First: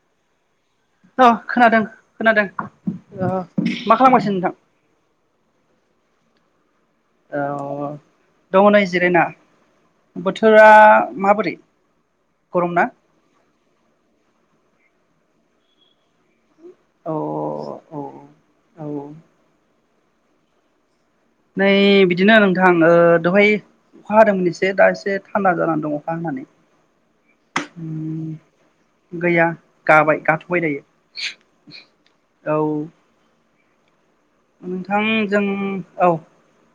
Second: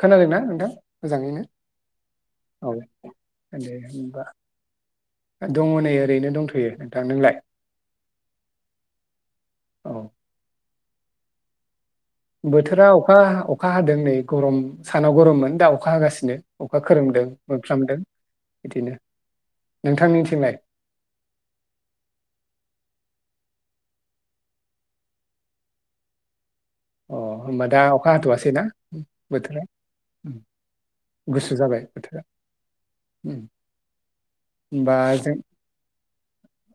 खोनादोंना नोंथां अ मोजाङैनो खोनादों खोनादों औ ओ [unintelligible] दे मा होनबा खालामगासिनो नोंथां दङ नै ओरैनो दंथ'यो नोंथां नोंलाय औ दङ नै जिरायना औ बोथोरा माबोरै गरम ना बोथोरा अखा अखा हादों नै गरम सानाव गरममोन दा अखा हागासिनो अखा औ खोरोमदों मोफ्लामदों औ बिदिनो नोंथांनिथिंलाय नै बिदिनो नोंथां दहाय अखा हादोंमोन एसे दा एसे थान्दा जानानै दं अखा हनानै अ होमबा दा अखा हाथ'वसैनाा गैया बोथोरा गाबाय गाथ'बाय दायो गुसु जाबाय बोथोरा औ नोंथां जों औ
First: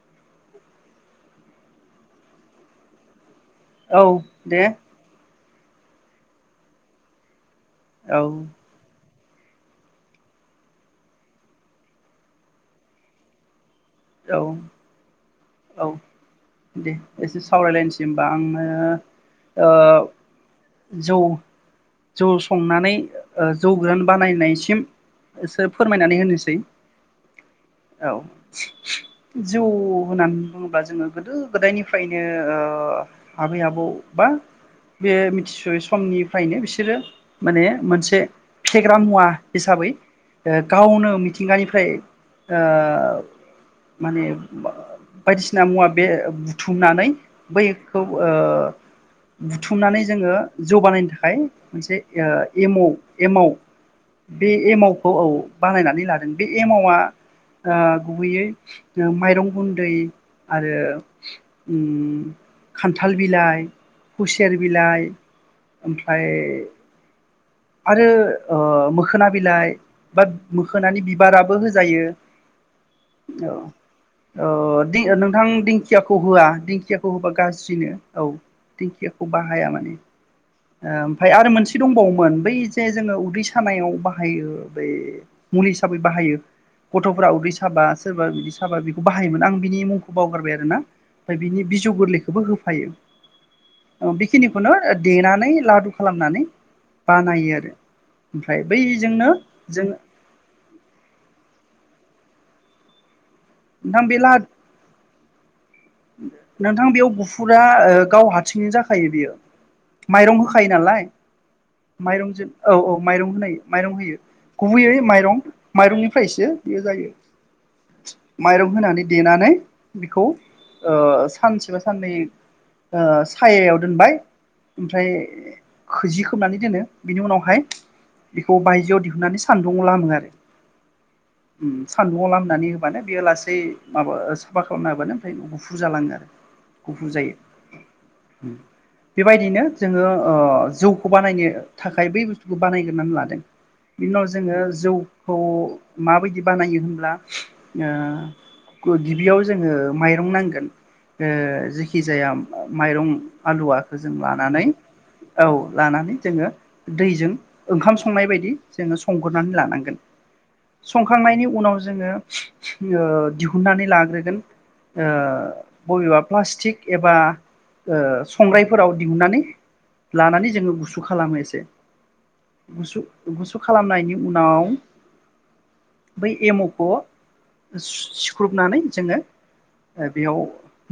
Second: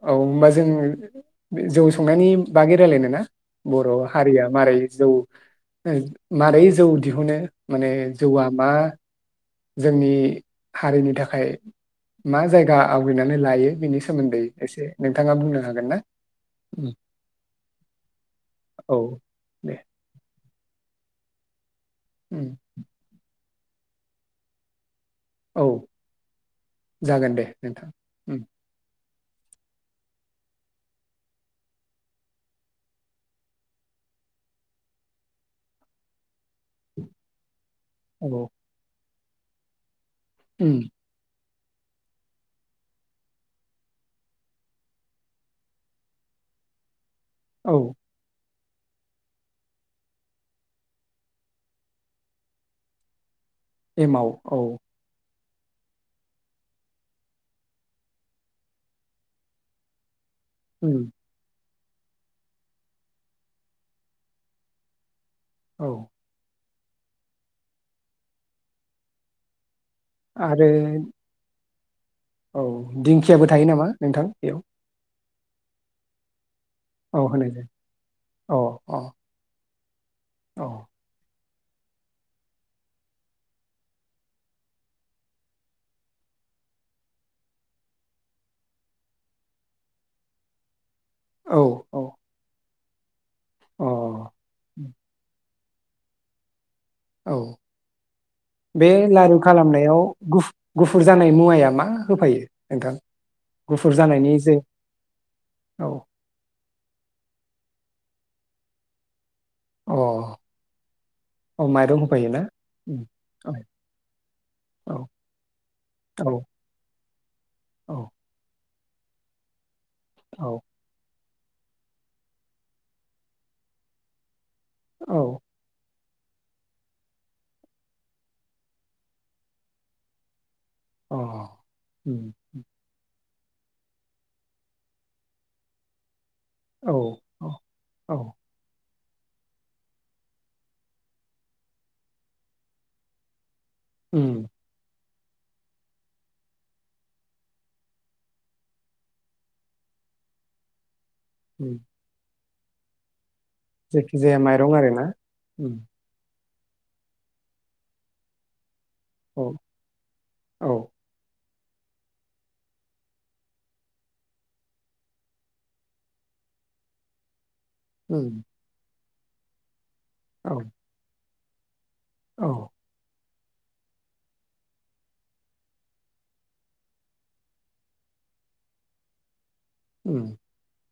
औ होमबा जों जौ संनायनि बागै रायलायनो ना? बर' औ हारिया दे मारै मारै जौ दिहुनो माने औ जौवा मा जोंनि हारिनि थाखाय मा जायगा आवग्रिनानै लायो बेनि औ सोमोन्दै एसे नोंथाङा बुंनो औ हागोन ना? दे उम एसे सावरायलायनोसै होनबा आङो औ ओ दे जौ जौ उम संनानै ओ जौ गोरान बानायनायसिम औ एसे फोरमायनानै होनोसै जागोन दे नोंथां औ उम जौ होननानै बुङोब्ला जोङो गोदो गोदायनिफ्रायनो ओ आबै आबौ बा बे मिथिसयै समनिफ्रायनो बिसोरो माने मोनसे औ फेग्रा मुवा हिसाबै ओ उम गावनो मिथिंगानिफ्राय ओ माने बायदिसिना मुवा बे बुथुमनानै औ बैखौ ओ बुथुमनानै जोङो जौ बानायनो थाखाय मोनसे एमाव एमाव एमाव बे औ एमावखौ औ बानायनानै लादों बे एमावा ओ गुबैयै माइरं गुन्दै आरो उम उम खानथाल बिलाइ खुसेर बिलाइ औ ओमफ्राय आरो ओ मोखोना बिलाइ बा आरो मोखोनानि बिबाराबो हो जायो। औ दिंखियाबो थायो नामा नोंथां ओ बेयाव दि नोंथां दिंखियाखौ होआ दिंखियाखौ औ होबा होनाय जायो गाज्रिनो औ अ अ दिंखियाखौ बाहाया माने औ ओ ओमफ्राय आरो मोन से दंबावोमोन बैजे जोङो उदै सानायाव बाहायो बै मुलि हिसाबै बाहायो गथ'फोरा उदै साबा सोरबा बिदि साबा बेखौ बाहायोमोन आं बिनि मुंखौ बावगारबाय आरोना ओमफ्राय औ बिनि बिजौ औ गोरलैखौबो होफायो। अ बेखिनि खुना देना नानै लादु खालामनानै औ बानायो आरो ओमफ्राय बे बैजोंनो लारु जों खालामनायाव गुफु गुफुर जानाय मुवाया मा होफायो नोंथां गुफुर नोंथां बे ला जानायनि जे औ नोंथां बेयाव गुफुर फुरा गाव हारसिंनो जाखायो बियो अ माइरं होखायो नालाय अ माइरं होफायोना? माइरंजों औ औ उम माइरं औ होनाय माइरं होयो औ गुबैयै माइरं औ माइरंनिफ्रायसो बेयो जायो औ माइरं होनानै देनानै बिखौ औ ओ सानसेबा साननै ओ सायायाव दोनबाय ओमफ्राय औ खोजि खोबनानै दोनो बिनि उनावहाय बेखौ बायजोआव दिहुननानै साननदुङाव लामो आरो अ ओम उम सानदुङाव लामनानै होबानो बेयो लासै बै माबा साफा खालामना होबानो फ्रायनो गुफुर जालाङो आरो औ गुफुर जायो औ औ बेबायदिनो जोङो ओ जौखौ बानायनो थाखाय बै बुसथुखौ बानायग्रोनानै लादों बिनि उनाव उम जोङो जौ खौ माबायदि बानायो होनब्ला ओ गिबियाव जोङो माइ रोंनांगोन ओ उम जेखि जाया माइरं आलुवाखौ जों जायखि जाया लानानै माइरं आरोना औ उम लानानै जोङो दैजों ओंखाम संनाय बायदि जोङो औ संग्रोनै लानांगोन औ संखांनायनि उना उनाव जोङो [unintelligible] ओ दिहुननानै लाग्रोगोन ओ बबेबा प्लास्टिक एबा ओ उम संग्रायफोराव दिहुननानै लानानै औ जोङो गुसु खालामो एसे औ [unintelligible] गुसु गुसु खालामनायनि उनाव बै एमावखौ सिख्रुबनानै जोङो ओ उम बेयाव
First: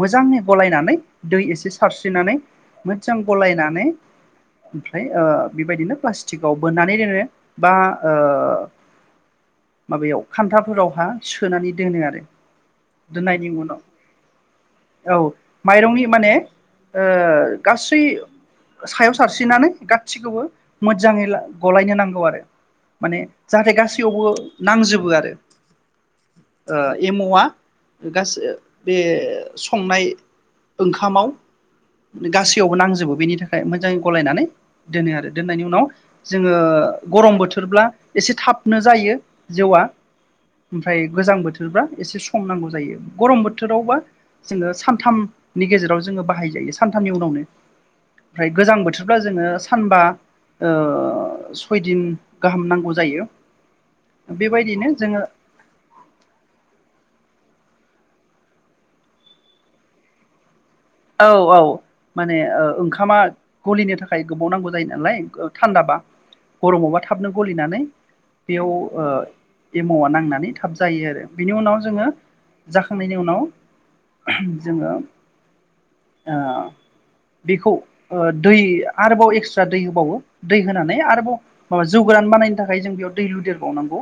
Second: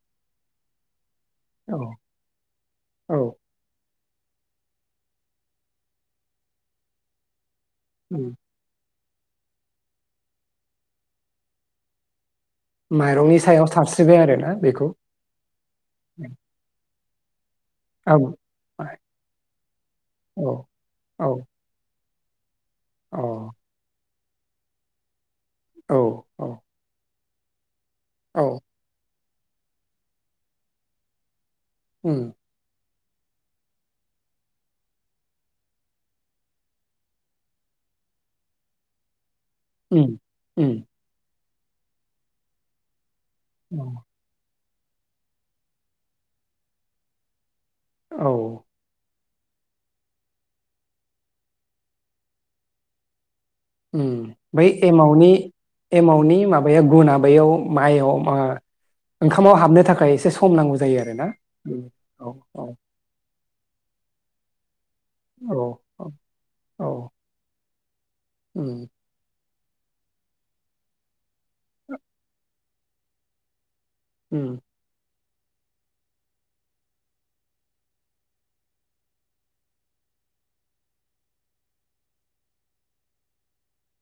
मोजाङै गलायनानै दै एसे औ सारस्रिनानै औ मोजां गलायनानै ओमफ्राय ओ बेबायदिनो प्लास्टिकआव बोननानै दोनो बा ओ उम माबायाव खान्थाफोरावहा सोनानै दोनो आरो माइरंनि दोननायनि सायाव उनाव साबस औ माइरंनि माने ओ गासै औ सायाव सारस्रिनानै गासैखौबो औ मोजाङै गलायनो नांगौ आरो [unintelligible] अ माने जाहाथे गास थेवबो नांजोबो आरो औ औ ओ एम मवा गास ओ औ ओ संनाय ओंखामाव उम गासैयावबो नांजोबो बेनि थाखाय मोजाङै गलायनानै दोनो आरो दोननायनि उनाव जोङो गरम बोथोरब्ला एसे थाबनो जायो जौआ उम उम ओमफ्राय गोजां बोथो थोरब्ला एसे सम नांगौ जायो गरम औ थोरावबा जोङो सानथाम नि गेजेराव जोङो बाहाय जायो सानथामनि उनावनो ओमफ्राय औ गोजां बोथोर ब्ला जोङो सानबा ओ सयदिन गाहाम नांगौ जायो उम बै बेबायदिनो जोङो एमावनि एमावनि माबाया गुना बैयाव माइ अ मा ओंखामाव हाबनो थाखाय एसे सम नांगौ जायो आरोना औ औ उम, औ माने ओ औ ओंखामा गलिनो थाखाय गोबाव नांगौ जायो नालाय गो औ थान्दाबा औ गरमावबा थाबनो गलिनानै बेयाव उम ओ एमावा नांनानै थाब जायो आरो बिनि उनाव जोंङो जाखांनायनि उनाव उम जोंङो ओ बेखौ ओ दै आरोबाव एक्सरा दै होबावो दै होनानै आरोबाव जौ गोरान बानायनो थाखाय जों बेयाव दै लुदेरबावनांगौ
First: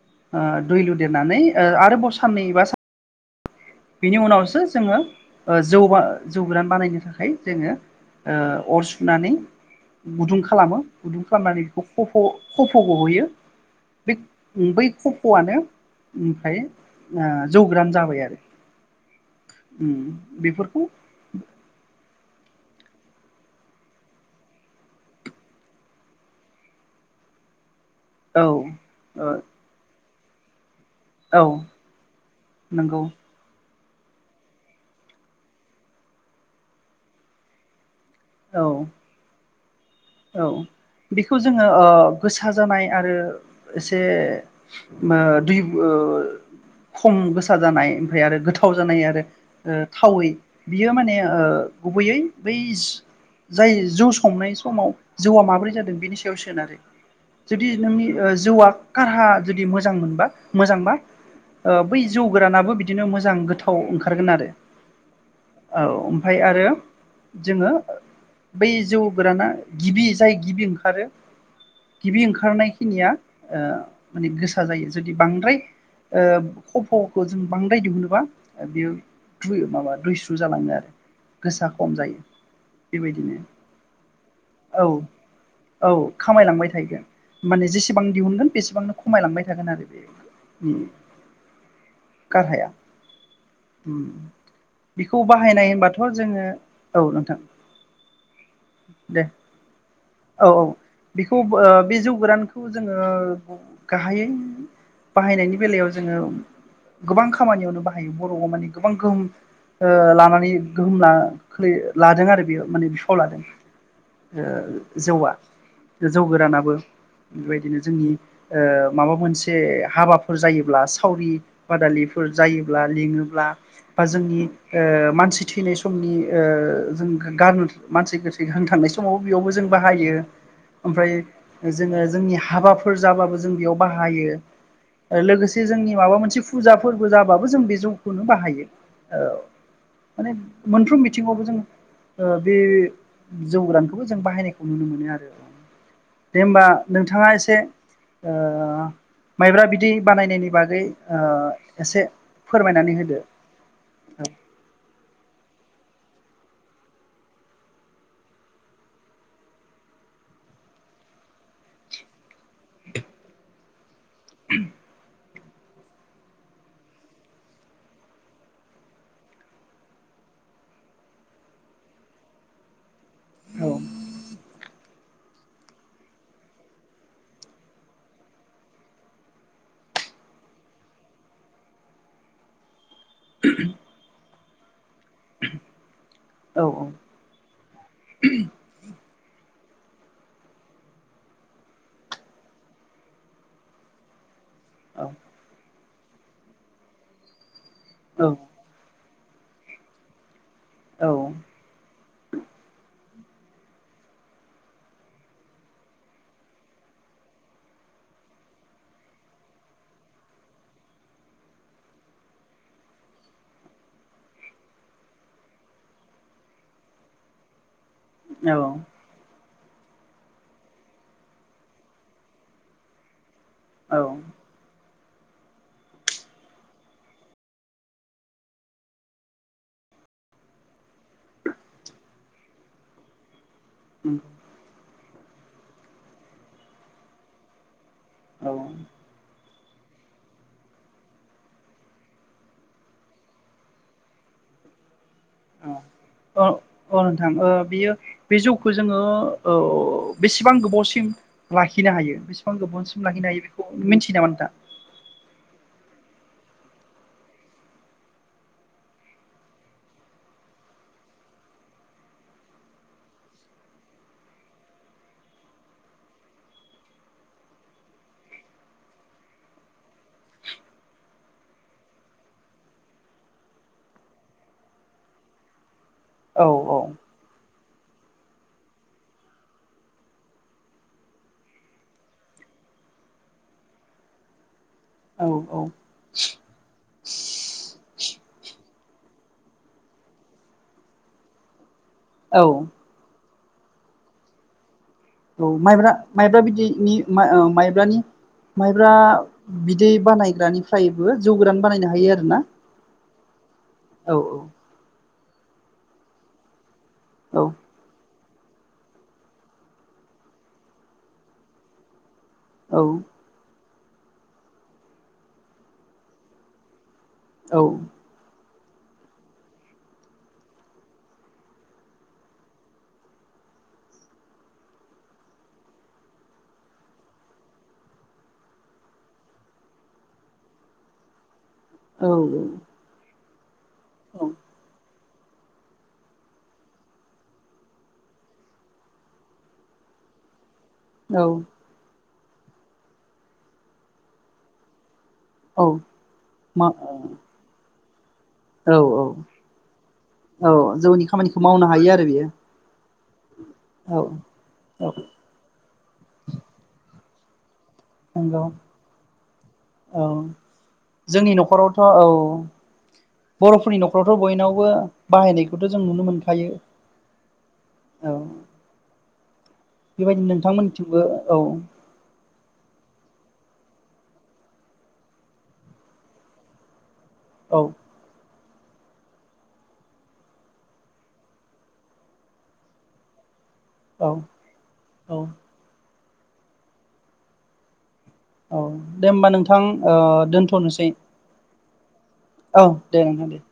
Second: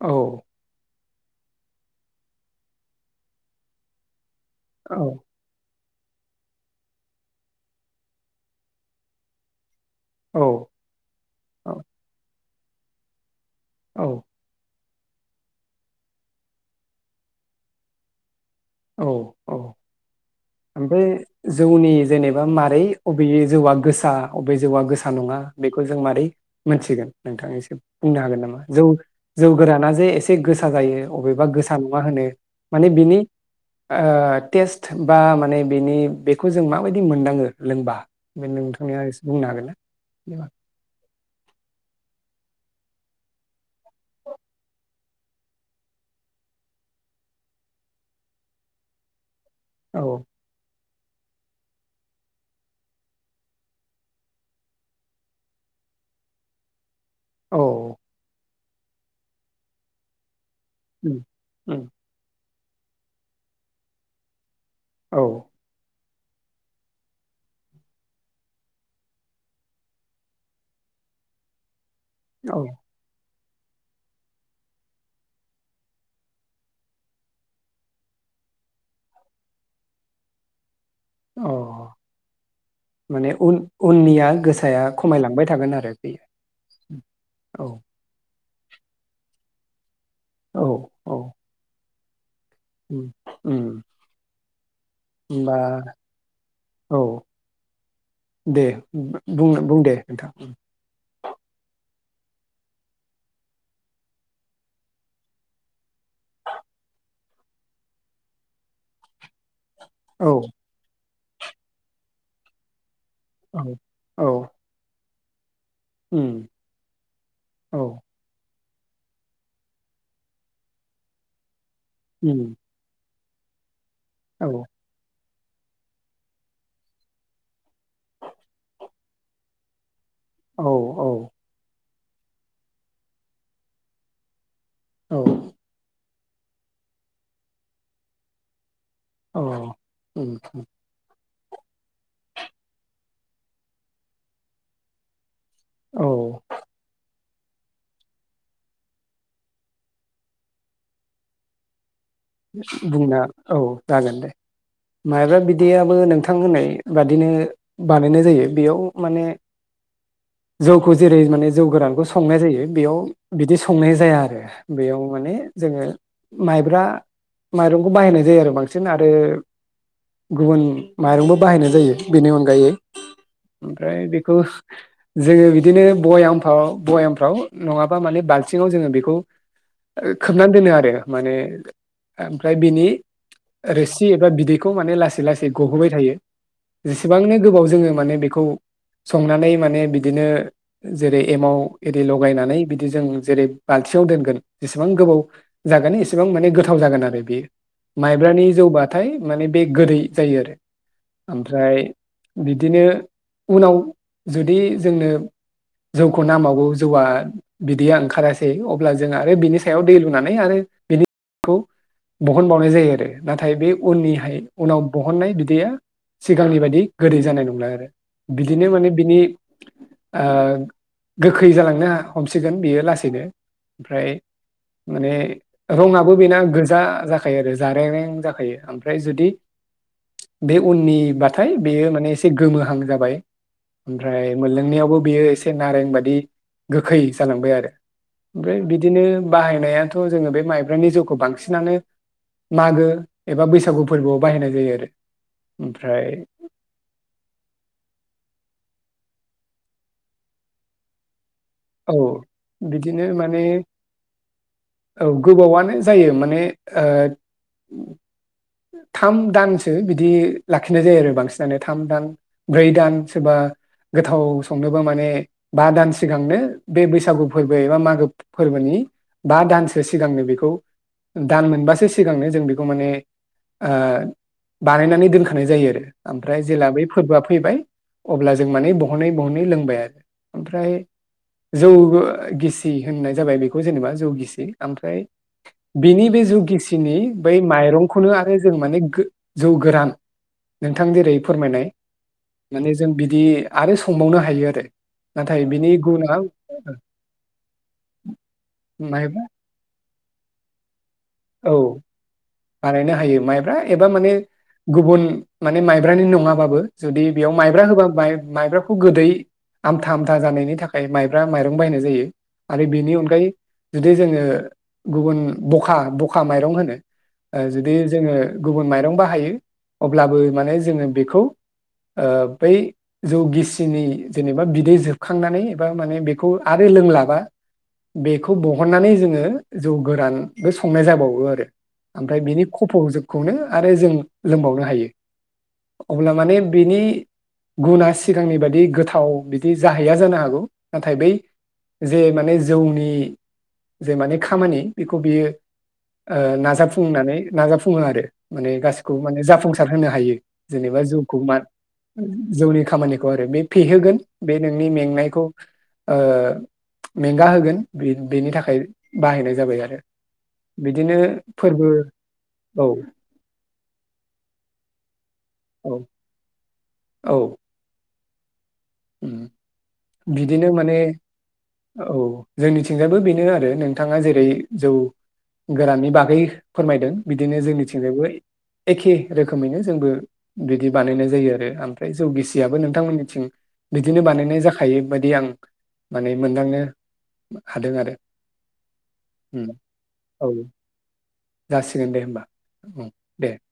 औ दैलु दोनानै आरोबाव साननै बा बिनि उनाव औ [unintelligible] जों [unintelligible] जौबा - जौ गोरान बानायनो थाखाय जोंङो अर सुनानै गुदुं औ खालामो गुदुं खालामनानै औ बेखौ खफ' खफ' गहोयो। औ बे बै खफ'आनो ओमफ्राय जौग्रान ओ जाबाय आरो औ उम बेफोरखौ ओमफ्राय जौनि जेनेबा मारो अबे जौआ गोसा अबे जौआ गोसा नङा बेखौ जों मारै मोनथिगोन नोंथां एसे बुंनो हागोन औ नामा? जौ ओ - जौ गोराना जे एसे [unintelligible] जायो औ बबेबा गोसा नङा होनो माने नंगौ बिनि ओ टेस्ट ओ माने बेनि बेखौ जों माबायदि मोनदाङो लोंबा बे औ नोंथांनिया एसे बुंनो हागोन ना औ बेखौ जोंङो ओ गोसो गोसा जानाय आरो एसे दै ओ खम गोसा जानाय ओमफ्राय आरो गोथाव जानाय आरो औ थावै बियो माने ओ गुबैयै बै जाय जौ संनाय समाव जौआ माबोरै जादों बेनि सायाव सोनारो औ जुदि नोंनि जौआग कारहा जुदि मोजां मोनबा मोजांबा उम ओ उम बै जौ गोरानाबो बिदिनो मोजां गोथाव ओंखारगोन आरो औ औ ओमफ्राय आरो जोंङो बै जौ गोराना गिबि जाय गिबि ओंखारो गिबि औ ओंखारनायखिनिया ओ माने गोसा जायो जुदि बांद्राय ओ खफ'खौ जों बांद्राय दिहुबा बेयो दैसु माबा दुइस्रु जालाङो आरो अ गोसा खम जायो माने बेबायदिनो उन उननिया गो औ औ खामायलांबाय थागोन औ माने जेसेबां दि हुनगोन बेसेबांनो खमायलांबाय थागोन आरो बेयो औ उम औ गाहाया उम उम बेखौ होमबा बाहायनाय होनबाथ' जोङो औ नोंथां दे दे बुं बुं दे नोंथां औ औ बेखौ बे ओ जौ गोरानखौ जोङो गाहायै बाहायनायनि बेलायाव जोङो गोबां खामानियावनो बाहायो बर'आव माने गोबां गोहोम ओ औ लानानै गोहोम ला खोलैयो लादों आरो बियो माने अ लादों औ औ हेल जौआ जौ उम गोरानाबो बेबायदिनो औ जोंनि ओ माबा मोनसे हाबाफोर जायोब्ला सावरि बादालिफोर उम जायोब्ला लिङो ब्ला बा ओ जोंनि औ मानसि थैनाय समनि ओ जों बेखौ गारनो मानसि गोथै थांनाय समावबो बेयावबो जों बाहायो। औ औ ओमफ्राय जोङो जोंनि हाबाफोर जाबाबो जों बेयाव बाहायो। लोगोसे जोंनि माबा मोनसे थि फुजा फोरबो जाबाबो जों बे जौखौनो बाहायो। ओ औ माने उम मोनफ्रोम बि थिङावबो जों ओ बे जौ गोरानखौबो जों बाहायनायखौ नुनो मोनो आरो औ दे होमबा नोंथाङा ए से ओ माइब्रा बिदि बानायनायनि बागै ओ एसे फोरमायनानै बुंना होदो औ जागोन दे माइब्रा बिदियाबो नोंथां होननाय बादिनो बानायनाय जायो बेयाव माने जौखौ जेरै माने जौ गोरानखौ संनाय जायो बेयाव बिदि संनाय जाया आरो बेयाव माने जोङो माइब्रा माइरंखौ बाहायनाय जायो आरो बांसिन आरो गुबुन माइरंबो बाहायनाय जायो बेनि अनगायै औ ओमफ्राय बेखौ जोङो बिदिनो बयामफ्राव बयामफ्राव नङाबा माने बालथिङाव जोङो बेखौ ओ खोबनानै दोनो आरो माने ओमफ्राय बिनि रोसि एबा बिदैखौ माने लासै लासै गहोबाय थायो। औ जेसेबांनो गोबाव जोङो माने बेखौ संनानै माने बिदिनो जेरै एमाव एरि लगायनानै बिदि जों जेरै बालथियाव दोनगोन जेसेबां औ गोबाव जागोन एसेबां माने गोथाव गोथाव जागोन आरो बे माइब्रानि जौ बा नाथाय माने बे गोदै जायो आरो औ ओमफ्राय बिदिनो उनाव जुदि जोंनो जौखौ नांबाववो जौआ बिदैया ओंखारासै अब्ला जों आरो बिनि सायाव दै लुनानै आरो बिदि खौ बहनबावनाय जायो आरो नाथाय बे उननिहाय उनाव बहननाय बिदैया सिगांनि बादि गोदै जानाय नंला आरो बिदिनो माने औ बिनि ओ गोखै जालांनो हमसिगोन बियो लासैनो ओमफ्राय माने रङा [unintelligible] गोजा जाखायो आरो जारेंरें जाखायो ओमफ्राय जुदि बे उननिबाथाय बेयो माने एसे गोमोहां जाबाय। ओमफ्राय मोनलोंनायावबो बेयो ए से नारें बादि गोखै जालांबाय आरो ओमफ्राय औ बिदिनो बाहायनायाथ' जो बे माइ नि जौखौ बांसिनानो मागो एबा बैसागु फोरबोआव बाहायनाय जायो आरो अ ओमफ्राय अ नोंथां बियो बे जौ खौ जोङो ओ बेसेबां गोबावसिम औ लाखिनो हायो बेसेबां बिदिनो गोबावसिम लाखिनो माने हायो बेखौ मिथियो नामा नोंथाङा? औ गोबावानो जायो माने ओ थाम दानसो बिदि लाखिनाय जायो आरो बांसिनानो थाम दान ब्रै दान सोरबा गोथाव संनोबो माने बा दान सिगांनो बे बैसागु फोरबो एबा मागो फोरबोनि बा दानसो सिगांनो बेखौ दान मोनबासो सिगांनो जों बेखौ माने ओ बानायनानै दोनखानाय जायो आरो ओमफ्राय औ जेला बै फोरबोआ फैबाय अब्ला जों माने बहनै बहनै लोंबाय आरो ओमफ्राय जौ गिसि होननाय जाबाय बेखौ जेनेबा जौ गिसि ओमफ्राय औ औ बिनि बे जौ गिसिनि बै माइरंखौनो आरो जों माने जौ गोरान नोंथां जेरै फोरमायनाय औ माने जों बिदि आरो संबावनो हायो आरो नाथाय बिनि गुना बिदिनि माइ ओ माइब्रानि माइब्रा बिदै बानायग्रानिफ्रायबो जौ औ गोरान बानायनो हायो आरो ना बानायनो हायो माइब्रा एबा माने गुबुन माने माइब्रानि नङाबाबो जुदि बेयाव औ माइब्रा होबा माइ माइब्राखौ गोदै आमथा आमथा जानायनि थाखाय माइब्रा माइरं बायनाय जायो। आरो औ बिनि अनगायै जुदि जोङो गुबुन बखा बखा माइरं होनो औ जुदि जोङो गुबुन माइरं बाहायो अब्लाबो माने जोङो बेखौ बै जौ गिसिनि जेनेबा बिदै जोबखांनानै एबा माने बेखौ आरो लोंलाबा बेखौ बहननानै जोङो जौ गोरानबो संनाय जाबावो आरो ओमफ्राय बिनि औ खफ'खौ जोब खौनो आरो जों औ लोंबावनो हायो। अब्ला माने बिनि गुनाआ सिगांनि बादि गोथाव बिदि जाहैया जानो हागौ नाथाय बै औ बे माने जौनि जे माने खामानि बे बियो औ नाज मा फुंनानै औ नाजाफुङो आरो माने गासिखौबो औ माने जाफुंसार होनो हायो औ जेनेबा जौनि जौखौ मा खामानिखौ मावनो हायो आरो बियो जौनि खामानिखौ [unintelligible] फेहोगोन औ बे नोंनि औ मेंनायखौ ओ मेंगा होगोन बेनि नंगौ थाखाय बाहायनाय जाबाय आरो औ बिदिनो जोंनि फोरबो नखरावथ' औ औ बर'फोरनि नखरावथ' बयनावबो बाहायनायखौ खौथ' औ जों नुनो मोनखायो। औ औ उम बेबायदिनो बिदिनो नोंथांमोननिथिंबो औ जोंनि थिंजायबो बेनो आरो नोंथाङा जेरै जौ गोराननि बागै फोरमायदों। बिदिनो औ जोंनि थिंजायबो एखे रोखोमैनो जोंबो बिदि बानायनाय जायो आरो ओमफ्राय जौ गिसियाबो नोंथांमोननिथिं बिदिनो औ बानायनाय जाखायो बायदि औ आं माने मोनदांनो हादों आरो औ दे होनोबा उम नोंथां औ दोनथ'नोसै। जासिगोन दे होनोमबा। औ दे नोंथां दे।